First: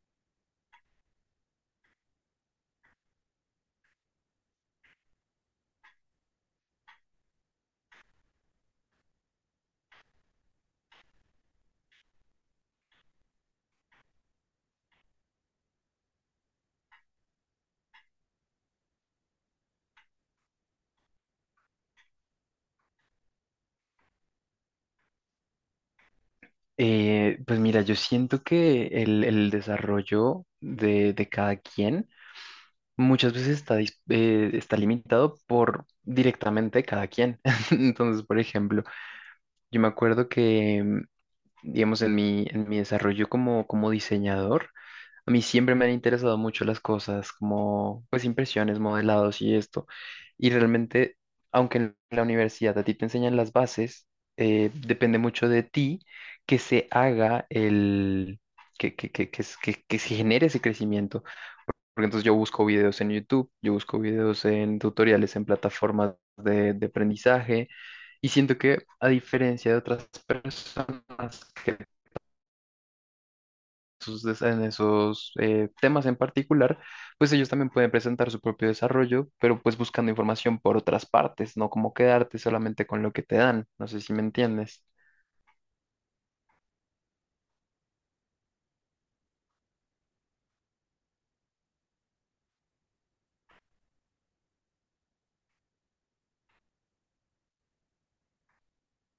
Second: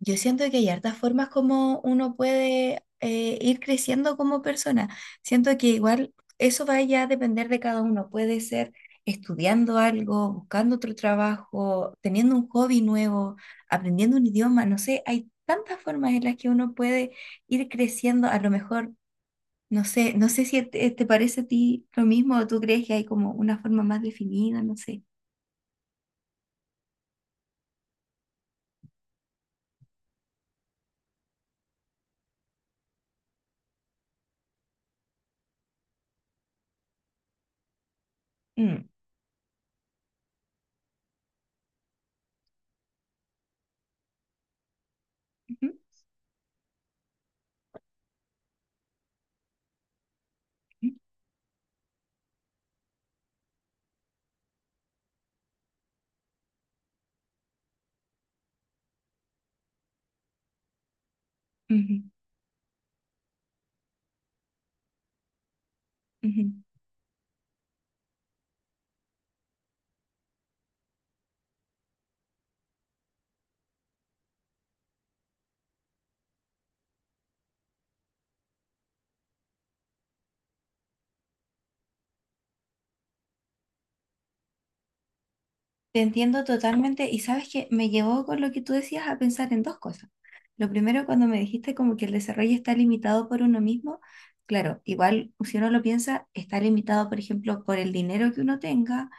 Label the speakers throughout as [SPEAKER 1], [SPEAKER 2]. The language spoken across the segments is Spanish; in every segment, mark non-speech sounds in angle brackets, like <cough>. [SPEAKER 1] Yo siento que hay hartas formas como uno puede ir creciendo como persona. Siento que igual eso va ya a depender de cada uno. Puede ser estudiando algo, buscando otro trabajo, teniendo un hobby nuevo, aprendiendo un idioma. No sé, hay tantas formas en las que uno puede ir creciendo. A lo mejor, no sé, no sé si te parece a ti lo mismo o tú crees que hay como una forma más definida, no sé.
[SPEAKER 2] Pues mira, yo siento que el desarrollo de cada quien muchas veces está, está limitado por directamente cada quien. <laughs> Entonces, por ejemplo,
[SPEAKER 1] Mm.
[SPEAKER 2] yo me acuerdo que, digamos, en mi desarrollo como diseñador, a mí
[SPEAKER 1] Ujú,
[SPEAKER 2] siempre me han interesado mucho las cosas como, pues, impresiones, modelados y esto. Y realmente, aunque en la universidad a ti te enseñan las bases, depende mucho de ti que se haga el, que se genere ese crecimiento.
[SPEAKER 1] ujú, ujú,
[SPEAKER 2] Porque entonces yo busco videos en YouTube, yo busco videos en tutoriales, en plataformas
[SPEAKER 1] ujú.
[SPEAKER 2] de aprendizaje. Y siento que a diferencia de otras personas en esos temas en particular, pues ellos también pueden presentar su propio desarrollo, pero pues buscando información por otras partes, no como quedarte solamente con lo que te dan. No sé si me entiendes.
[SPEAKER 1] Te entiendo totalmente y sabes que me llevó con lo que tú decías a pensar en dos cosas. Lo primero, cuando me dijiste como que el desarrollo está limitado por uno mismo, claro, igual si uno lo piensa, está limitado, por ejemplo, por el dinero que uno tenga,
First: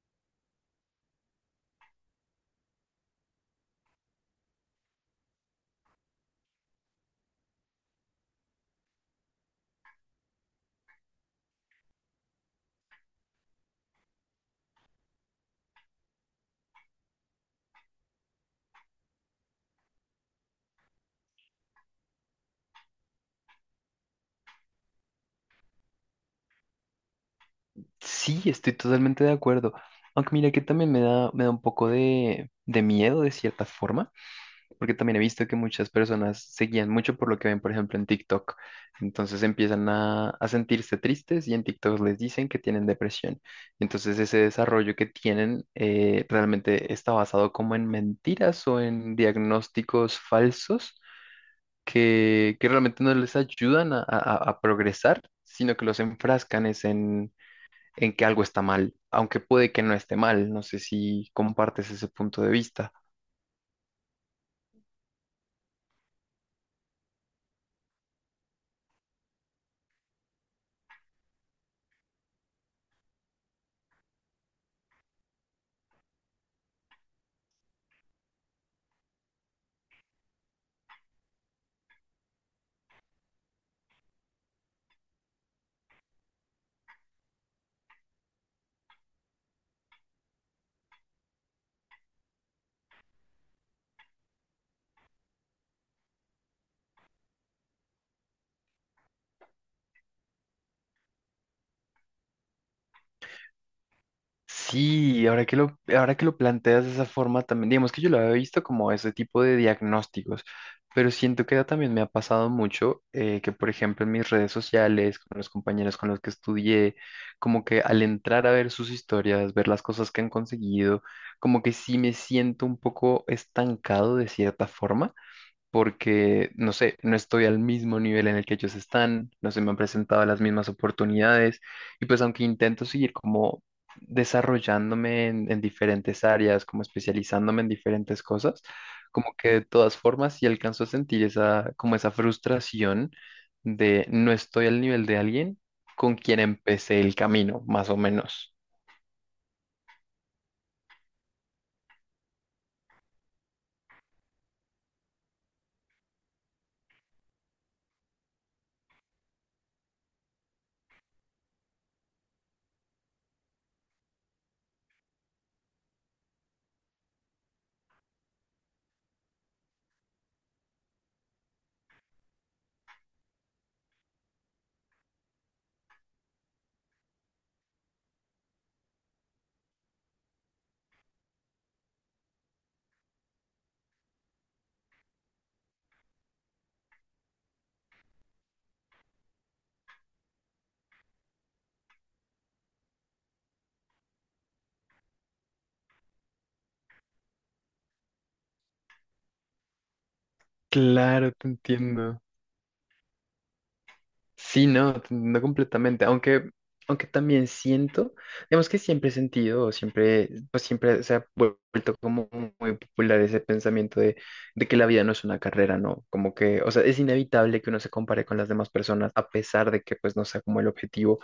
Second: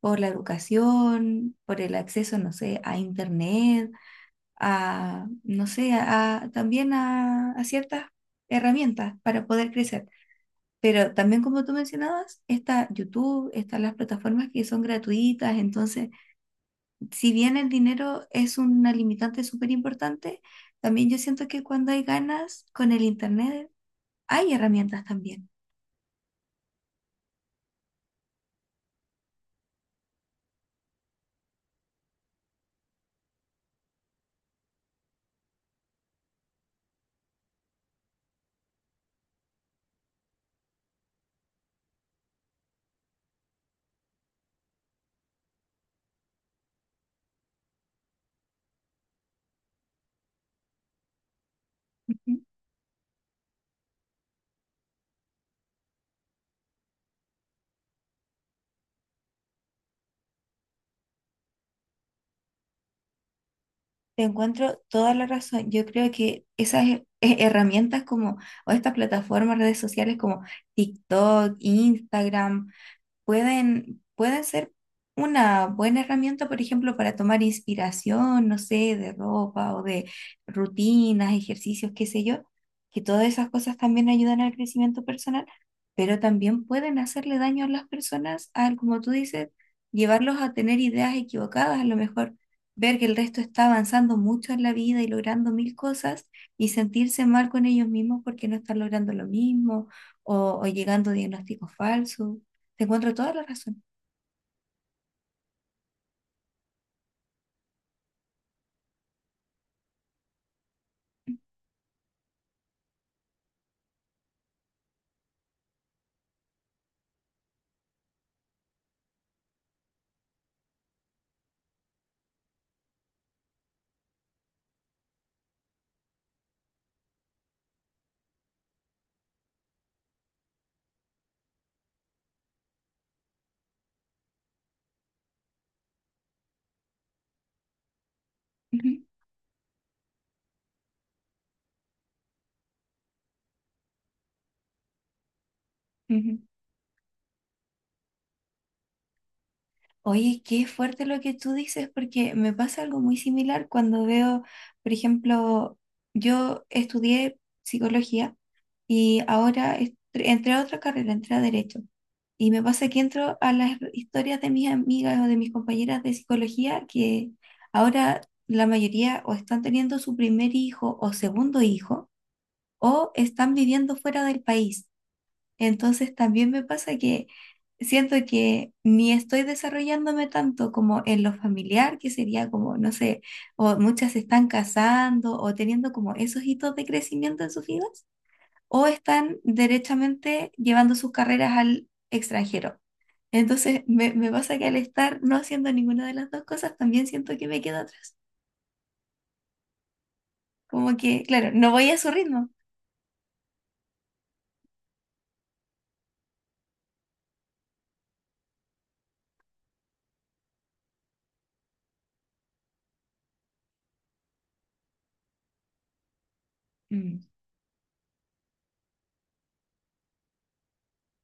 [SPEAKER 1] por la educación, por el acceso, no sé, a internet, a, no sé, a, también a ciertas herramientas para poder crecer. Pero también, como tú mencionabas, está YouTube, están las plataformas que son gratuitas, entonces si bien el dinero es una limitante súper importante, también yo siento que cuando hay ganas con el Internet, hay herramientas también.
[SPEAKER 2] Sí, estoy totalmente de acuerdo. Aunque mira que también me da un poco de miedo de cierta forma porque también he visto que muchas personas se guían mucho por lo que ven, por ejemplo, en TikTok. Entonces empiezan a sentirse tristes y en TikTok les dicen que tienen depresión. Entonces ese desarrollo que tienen realmente está basado como en mentiras o en diagnósticos falsos
[SPEAKER 1] Ujú.
[SPEAKER 2] que realmente no les ayudan a progresar, sino que los enfrascan es en que algo está mal, aunque puede que no esté mal. No sé si compartes ese punto de vista.
[SPEAKER 1] Te encuentro toda la razón. Yo creo que esas herramientas como, o estas plataformas, redes sociales como TikTok, Instagram, pueden ser una buena herramienta, por ejemplo, para tomar inspiración, no sé, de ropa o de rutinas, ejercicios, qué sé yo, que todas esas cosas también ayudan al crecimiento personal, pero también pueden hacerle daño a las personas al, como tú dices, llevarlos a tener ideas equivocadas, a lo mejor ver que el resto está avanzando mucho en la vida y logrando mil cosas y sentirse mal con ellos mismos porque no están logrando lo mismo o llegando a diagnósticos falsos. Te encuentro toda la razón.
[SPEAKER 2] Sí, ahora que lo planteas de esa forma también, digamos que yo lo había visto como ese tipo de diagnósticos, pero siento que también me ha pasado mucho que, por ejemplo, en mis redes sociales, con los compañeros con los que estudié, como que al entrar a ver sus historias, ver las cosas que han conseguido, como que sí me siento un poco estancado de cierta forma porque, no sé, no estoy al mismo nivel en el que ellos están, no se me han presentado las mismas oportunidades y pues aunque intento seguir como desarrollándome en diferentes áreas, como especializándome en diferentes cosas,
[SPEAKER 1] Ujú,
[SPEAKER 2] como que de todas formas sí alcanzo a sentir esa, como esa frustración de no estoy al nivel de alguien con
[SPEAKER 1] ujú.
[SPEAKER 2] quien empecé el camino, más o menos.
[SPEAKER 1] Oye, qué fuerte lo que tú dices, porque me pasa algo muy similar cuando veo, por ejemplo, yo estudié psicología y ahora entré a otra carrera, entré a derecho. Y me pasa que entro a las historias de mis amigas o de mis compañeras de psicología que ahora la mayoría o están teniendo su primer hijo o segundo hijo o están viviendo fuera del país. Entonces también me pasa que siento que ni estoy desarrollándome tanto como en lo familiar, que sería como, no sé, o muchas se están casando o teniendo como esos hitos de crecimiento en sus vidas, o están derechamente llevando sus carreras al extranjero. Entonces me pasa que al estar no haciendo ninguna de las dos cosas, también siento que me quedo atrás. Como que,
[SPEAKER 2] Claro, te
[SPEAKER 1] claro, no voy a su
[SPEAKER 2] entiendo.
[SPEAKER 1] ritmo.
[SPEAKER 2] Sí, no, no completamente, aunque también siento, digamos que siempre he sentido, o siempre, pues siempre se ha vuelto como muy popular ese pensamiento de que la vida no es una carrera, ¿no? Como que, o sea, es
[SPEAKER 1] Mm,
[SPEAKER 2] inevitable que uno se compare con las demás personas a pesar de que pues no sea como el objetivo,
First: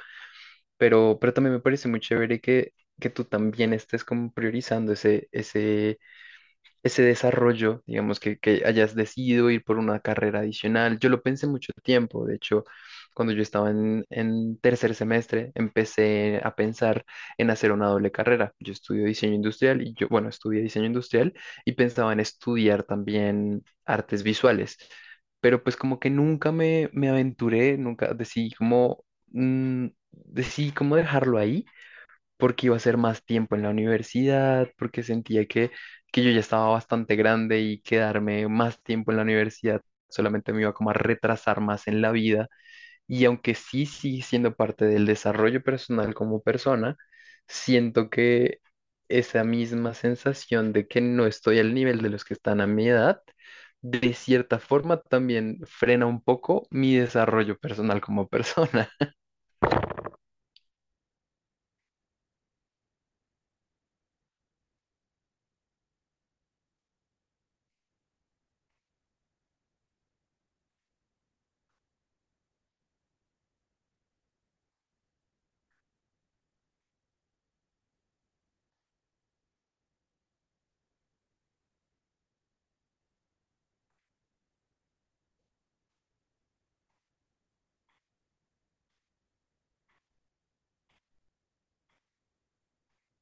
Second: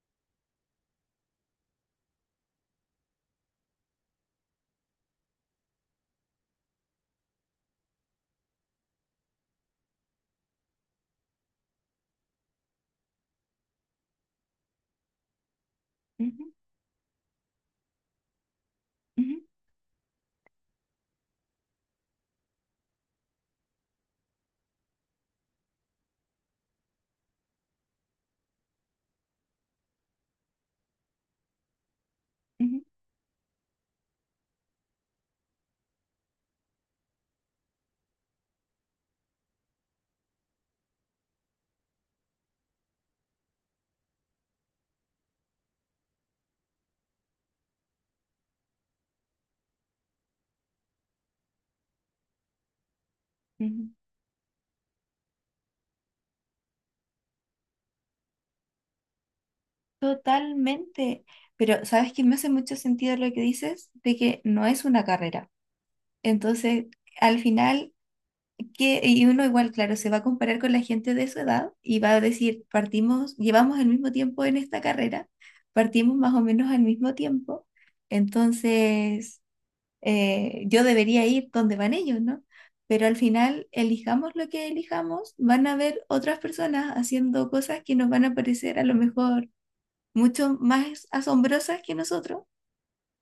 [SPEAKER 2] pero también me parece muy chévere que tú también estés como priorizando ese desarrollo, digamos, que hayas decidido ir por una carrera adicional. Yo lo pensé mucho tiempo, de hecho, cuando yo estaba en tercer semestre, empecé
[SPEAKER 1] ujú,
[SPEAKER 2] a pensar en hacer una doble carrera. Yo estudio
[SPEAKER 1] ujú,
[SPEAKER 2] diseño industrial y yo, bueno, estudié diseño industrial y pensaba en estudiar también artes visuales, pero pues como que nunca me aventuré, nunca decidí como dejarlo ahí porque iba a
[SPEAKER 1] ujú,
[SPEAKER 2] ser más tiempo en la universidad, porque sentía que yo ya estaba bastante grande y quedarme más tiempo en la universidad solamente me iba como a retrasar más en la vida. Y aunque sí sigue siendo parte del desarrollo personal como persona, siento que esa misma sensación de que no estoy al nivel de los que están a mi edad,
[SPEAKER 1] ujú.
[SPEAKER 2] de cierta forma también frena un poco mi desarrollo personal como persona. <laughs>
[SPEAKER 1] Totalmente, pero sabes que me hace mucho sentido lo que dices de que no es una carrera. Entonces, al final, que y uno igual, claro, se va a comparar con la gente de su edad y va a decir, partimos, llevamos el mismo tiempo en esta carrera, partimos más o menos al mismo tiempo, entonces yo debería ir donde van ellos, ¿no? Pero al final, elijamos lo que elijamos, van a haber otras personas haciendo cosas que nos van a parecer a lo mejor mucho más asombrosas que nosotros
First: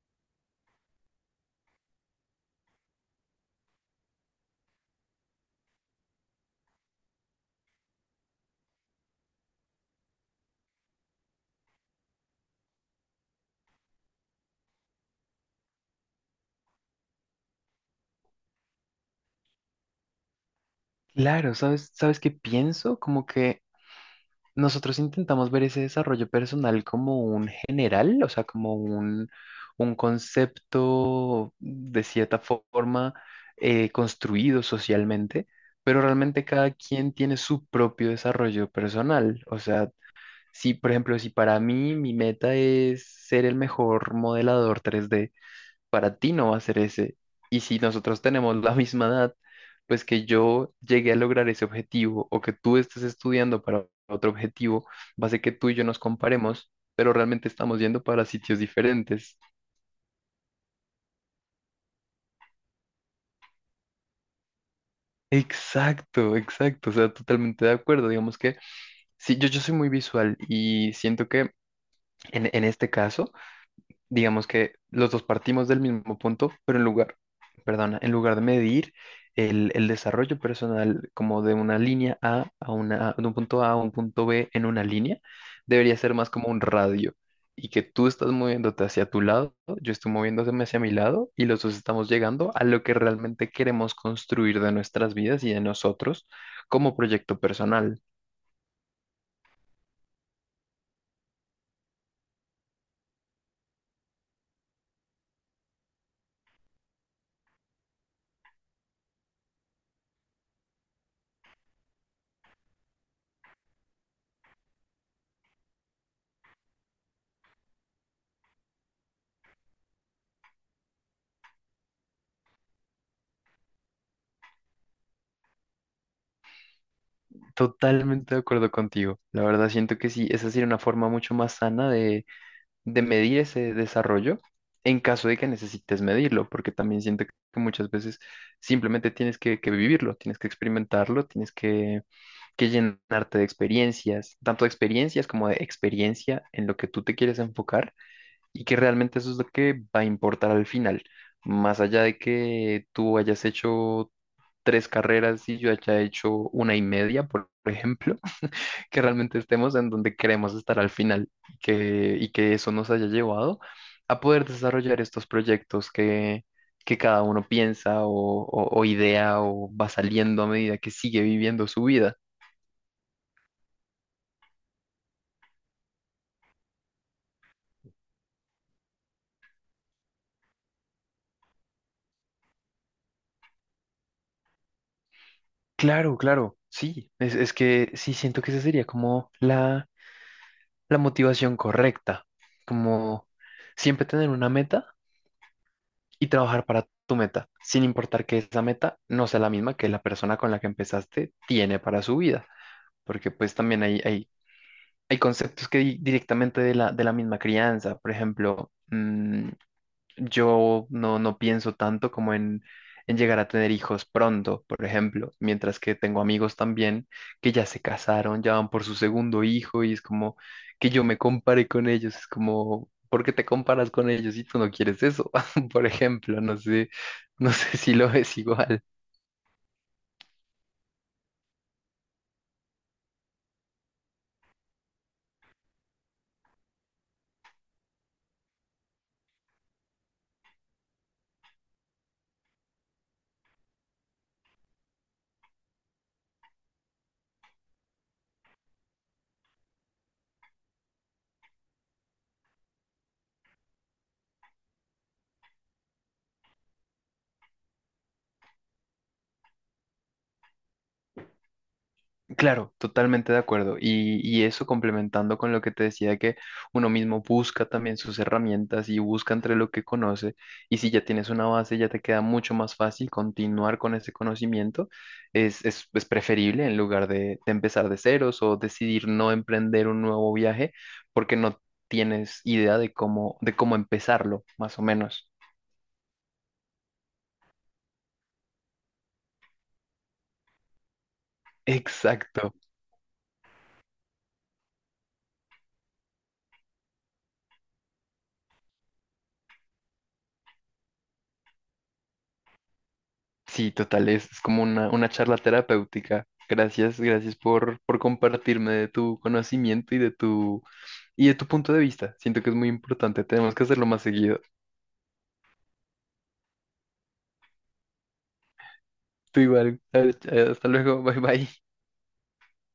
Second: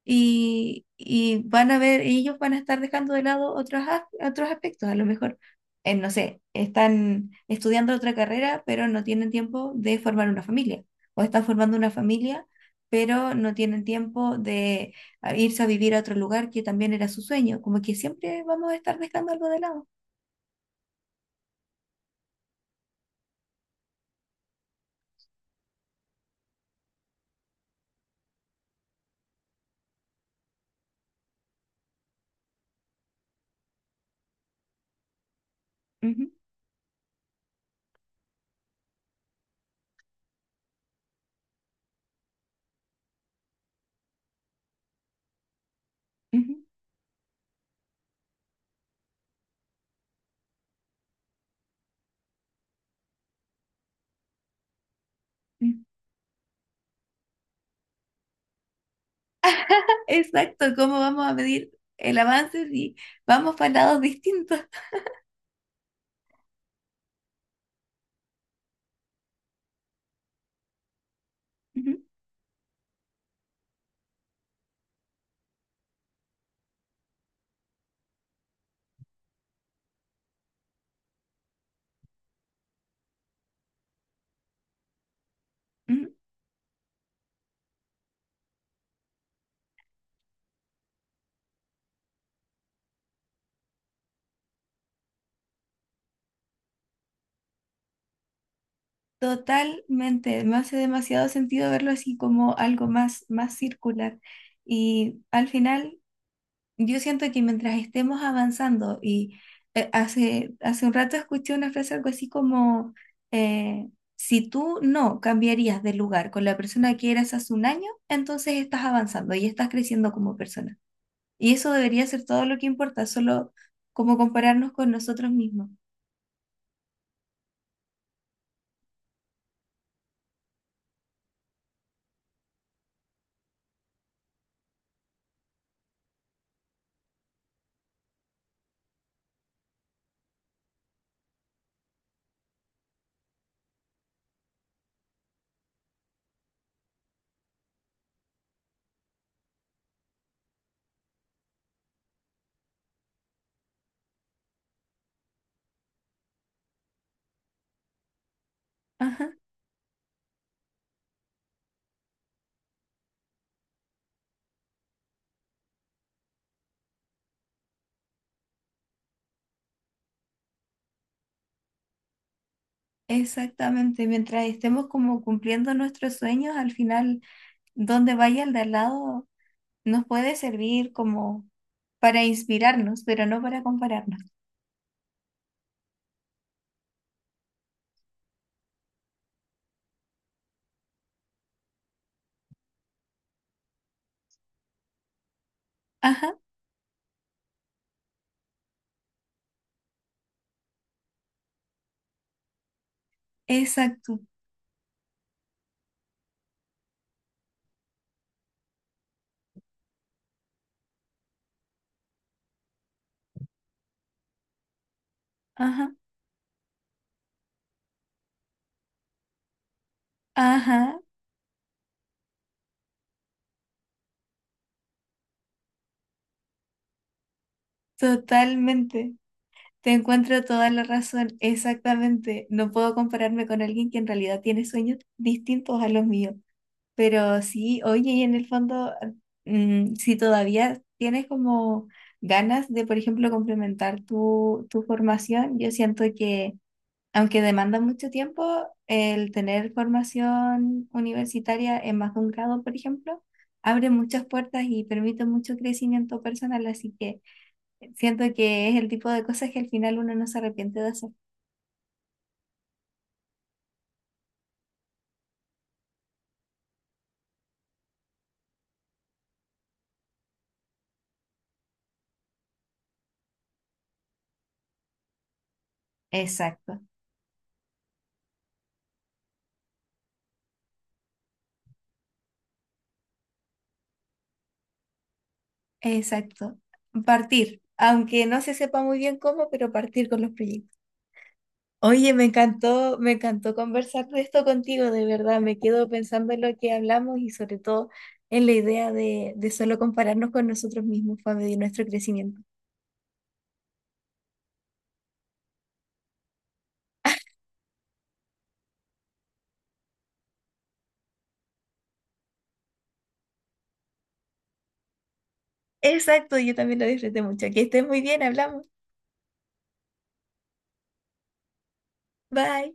[SPEAKER 1] y van a ver, ellos van a estar dejando de lado otros, otros aspectos, a lo mejor, no sé, están estudiando otra carrera, pero no tienen tiempo de formar una familia, o están formando una familia, pero no tienen tiempo de irse a vivir a otro lugar que también era su sueño, como que siempre vamos a estar dejando algo de lado.
[SPEAKER 2] Claro, ¿sabes? ¿Sabes qué pienso? Como que nosotros intentamos ver ese desarrollo personal como un general, o sea, como un concepto de cierta forma construido socialmente, pero
[SPEAKER 1] Ujú,
[SPEAKER 2] realmente cada quien tiene su propio desarrollo personal. O sea, si, por ejemplo, si para mí mi meta es ser el mejor modelador 3D para ti no va a
[SPEAKER 1] ujú,
[SPEAKER 2] ser ese. Y si nosotros tenemos la misma edad, pues que yo llegué a lograr ese objetivo o que tú estés estudiando para otro objetivo, va a ser que tú
[SPEAKER 1] ujú.
[SPEAKER 2] y yo nos comparemos, pero realmente estamos yendo para sitios diferentes.
[SPEAKER 1] Exacto, ¿cómo vamos a medir el avance si vamos para lados distintos?
[SPEAKER 2] Exacto, exacto, o sea, totalmente de acuerdo. Digamos que sí, yo soy muy visual y siento que
[SPEAKER 1] Ujú,
[SPEAKER 2] en este caso digamos que los dos partimos del mismo punto, pero en lugar, perdona, en lugar de medir el desarrollo personal como de una línea A a una, de un punto A a un punto B en una línea, debería
[SPEAKER 1] ujú.
[SPEAKER 2] ser más como un radio y que tú estás moviéndote hacia tu lado, yo estoy moviéndome hacia mi lado y los dos estamos llegando a lo que realmente queremos construir de nuestras vidas y de nosotros como proyecto personal.
[SPEAKER 1] Totalmente, me hace demasiado sentido verlo así como algo más, más circular. Y al final, yo siento que mientras estemos avanzando, y hace un rato escuché una frase algo así como, eh, si tú no cambiarías de lugar con la persona que eras hace un año, entonces estás avanzando y estás creciendo como persona. Y eso debería ser todo lo que importa, solo como compararnos con nosotros mismos.
[SPEAKER 2] Totalmente de acuerdo contigo. La verdad siento que sí, esa sería una forma mucho más sana de medir ese desarrollo en caso de que necesites medirlo, porque también siento que muchas veces simplemente tienes que vivirlo, tienes que experimentarlo, tienes que llenarte de experiencias, tanto de experiencias como de experiencia en lo que tú te quieres enfocar y que realmente eso es lo que va a importar al final, más allá de que tú hayas hecho tres carreras y yo haya hecho una y media, por ejemplo, que
[SPEAKER 1] Ajá.
[SPEAKER 2] realmente estemos en donde queremos estar al final, y que eso nos haya llevado a poder desarrollar estos proyectos que cada uno piensa o idea o va saliendo a medida que sigue viviendo su vida.
[SPEAKER 1] Exactamente, mientras estemos como cumpliendo nuestros sueños, al final, donde vaya el de al lado, nos puede servir como para inspirarnos, pero no para compararnos.
[SPEAKER 2] Claro, claro, sí, es que sí siento que esa sería como la motivación correcta, como siempre tener una meta y
[SPEAKER 1] Ajá,
[SPEAKER 2] trabajar para tu meta, sin importar que esa meta no sea la misma que la persona con la que empezaste tiene para su vida, porque pues también hay,
[SPEAKER 1] exacto.
[SPEAKER 2] hay, hay conceptos que directamente de la misma crianza. Por ejemplo, yo no, no pienso tanto como en llegar a tener hijos pronto, por ejemplo, mientras
[SPEAKER 1] Ajá,
[SPEAKER 2] que tengo amigos también que ya se casaron, ya van por su segundo hijo y es como que
[SPEAKER 1] ajá,
[SPEAKER 2] yo me compare con ellos, es como ¿por qué te comparas con ellos si tú no quieres eso? <laughs> Por ejemplo, no sé, no sé si lo ves <laughs> igual.
[SPEAKER 1] totalmente. Te encuentro toda la razón, exactamente. No puedo compararme con alguien que en realidad tiene sueños distintos a los míos. Pero sí, oye, y en el fondo, mm, si todavía tienes como ganas de, por ejemplo, complementar tu formación, yo siento que, aunque demanda mucho tiempo, el tener formación universitaria en más de un grado, por ejemplo, abre muchas puertas y permite mucho crecimiento personal, así que siento que es el tipo de cosas que al final uno no se arrepiente de hacer.
[SPEAKER 2] Claro, totalmente de acuerdo. Y eso complementando con lo que te decía, que uno mismo busca también sus herramientas y busca entre lo que conoce. Y si ya tienes una base, ya te queda mucho más fácil continuar con ese conocimiento. Es preferible en
[SPEAKER 1] Exacto,
[SPEAKER 2] lugar de empezar de ceros o decidir no emprender un nuevo viaje porque no tienes idea de cómo empezarlo, más o menos.
[SPEAKER 1] exacto. Partir, aunque no se sepa muy bien cómo, pero partir con los proyectos. Oye,
[SPEAKER 2] Exacto.
[SPEAKER 1] me encantó conversar de esto contigo, de verdad. Me quedo pensando en lo que hablamos y sobre todo en la idea de solo compararnos con nosotros mismos para medir nuestro crecimiento.
[SPEAKER 2] Sí, total, es como una charla terapéutica. Gracias, gracias por compartirme de tu conocimiento y y de tu punto de vista. Siento que es muy importante, tenemos que hacerlo más seguido.
[SPEAKER 1] Exacto, yo también lo disfruté mucho. Que estés muy bien, hablamos.
[SPEAKER 2] Tú igual, hasta luego, <laughs> bye bye.
[SPEAKER 1] Bye.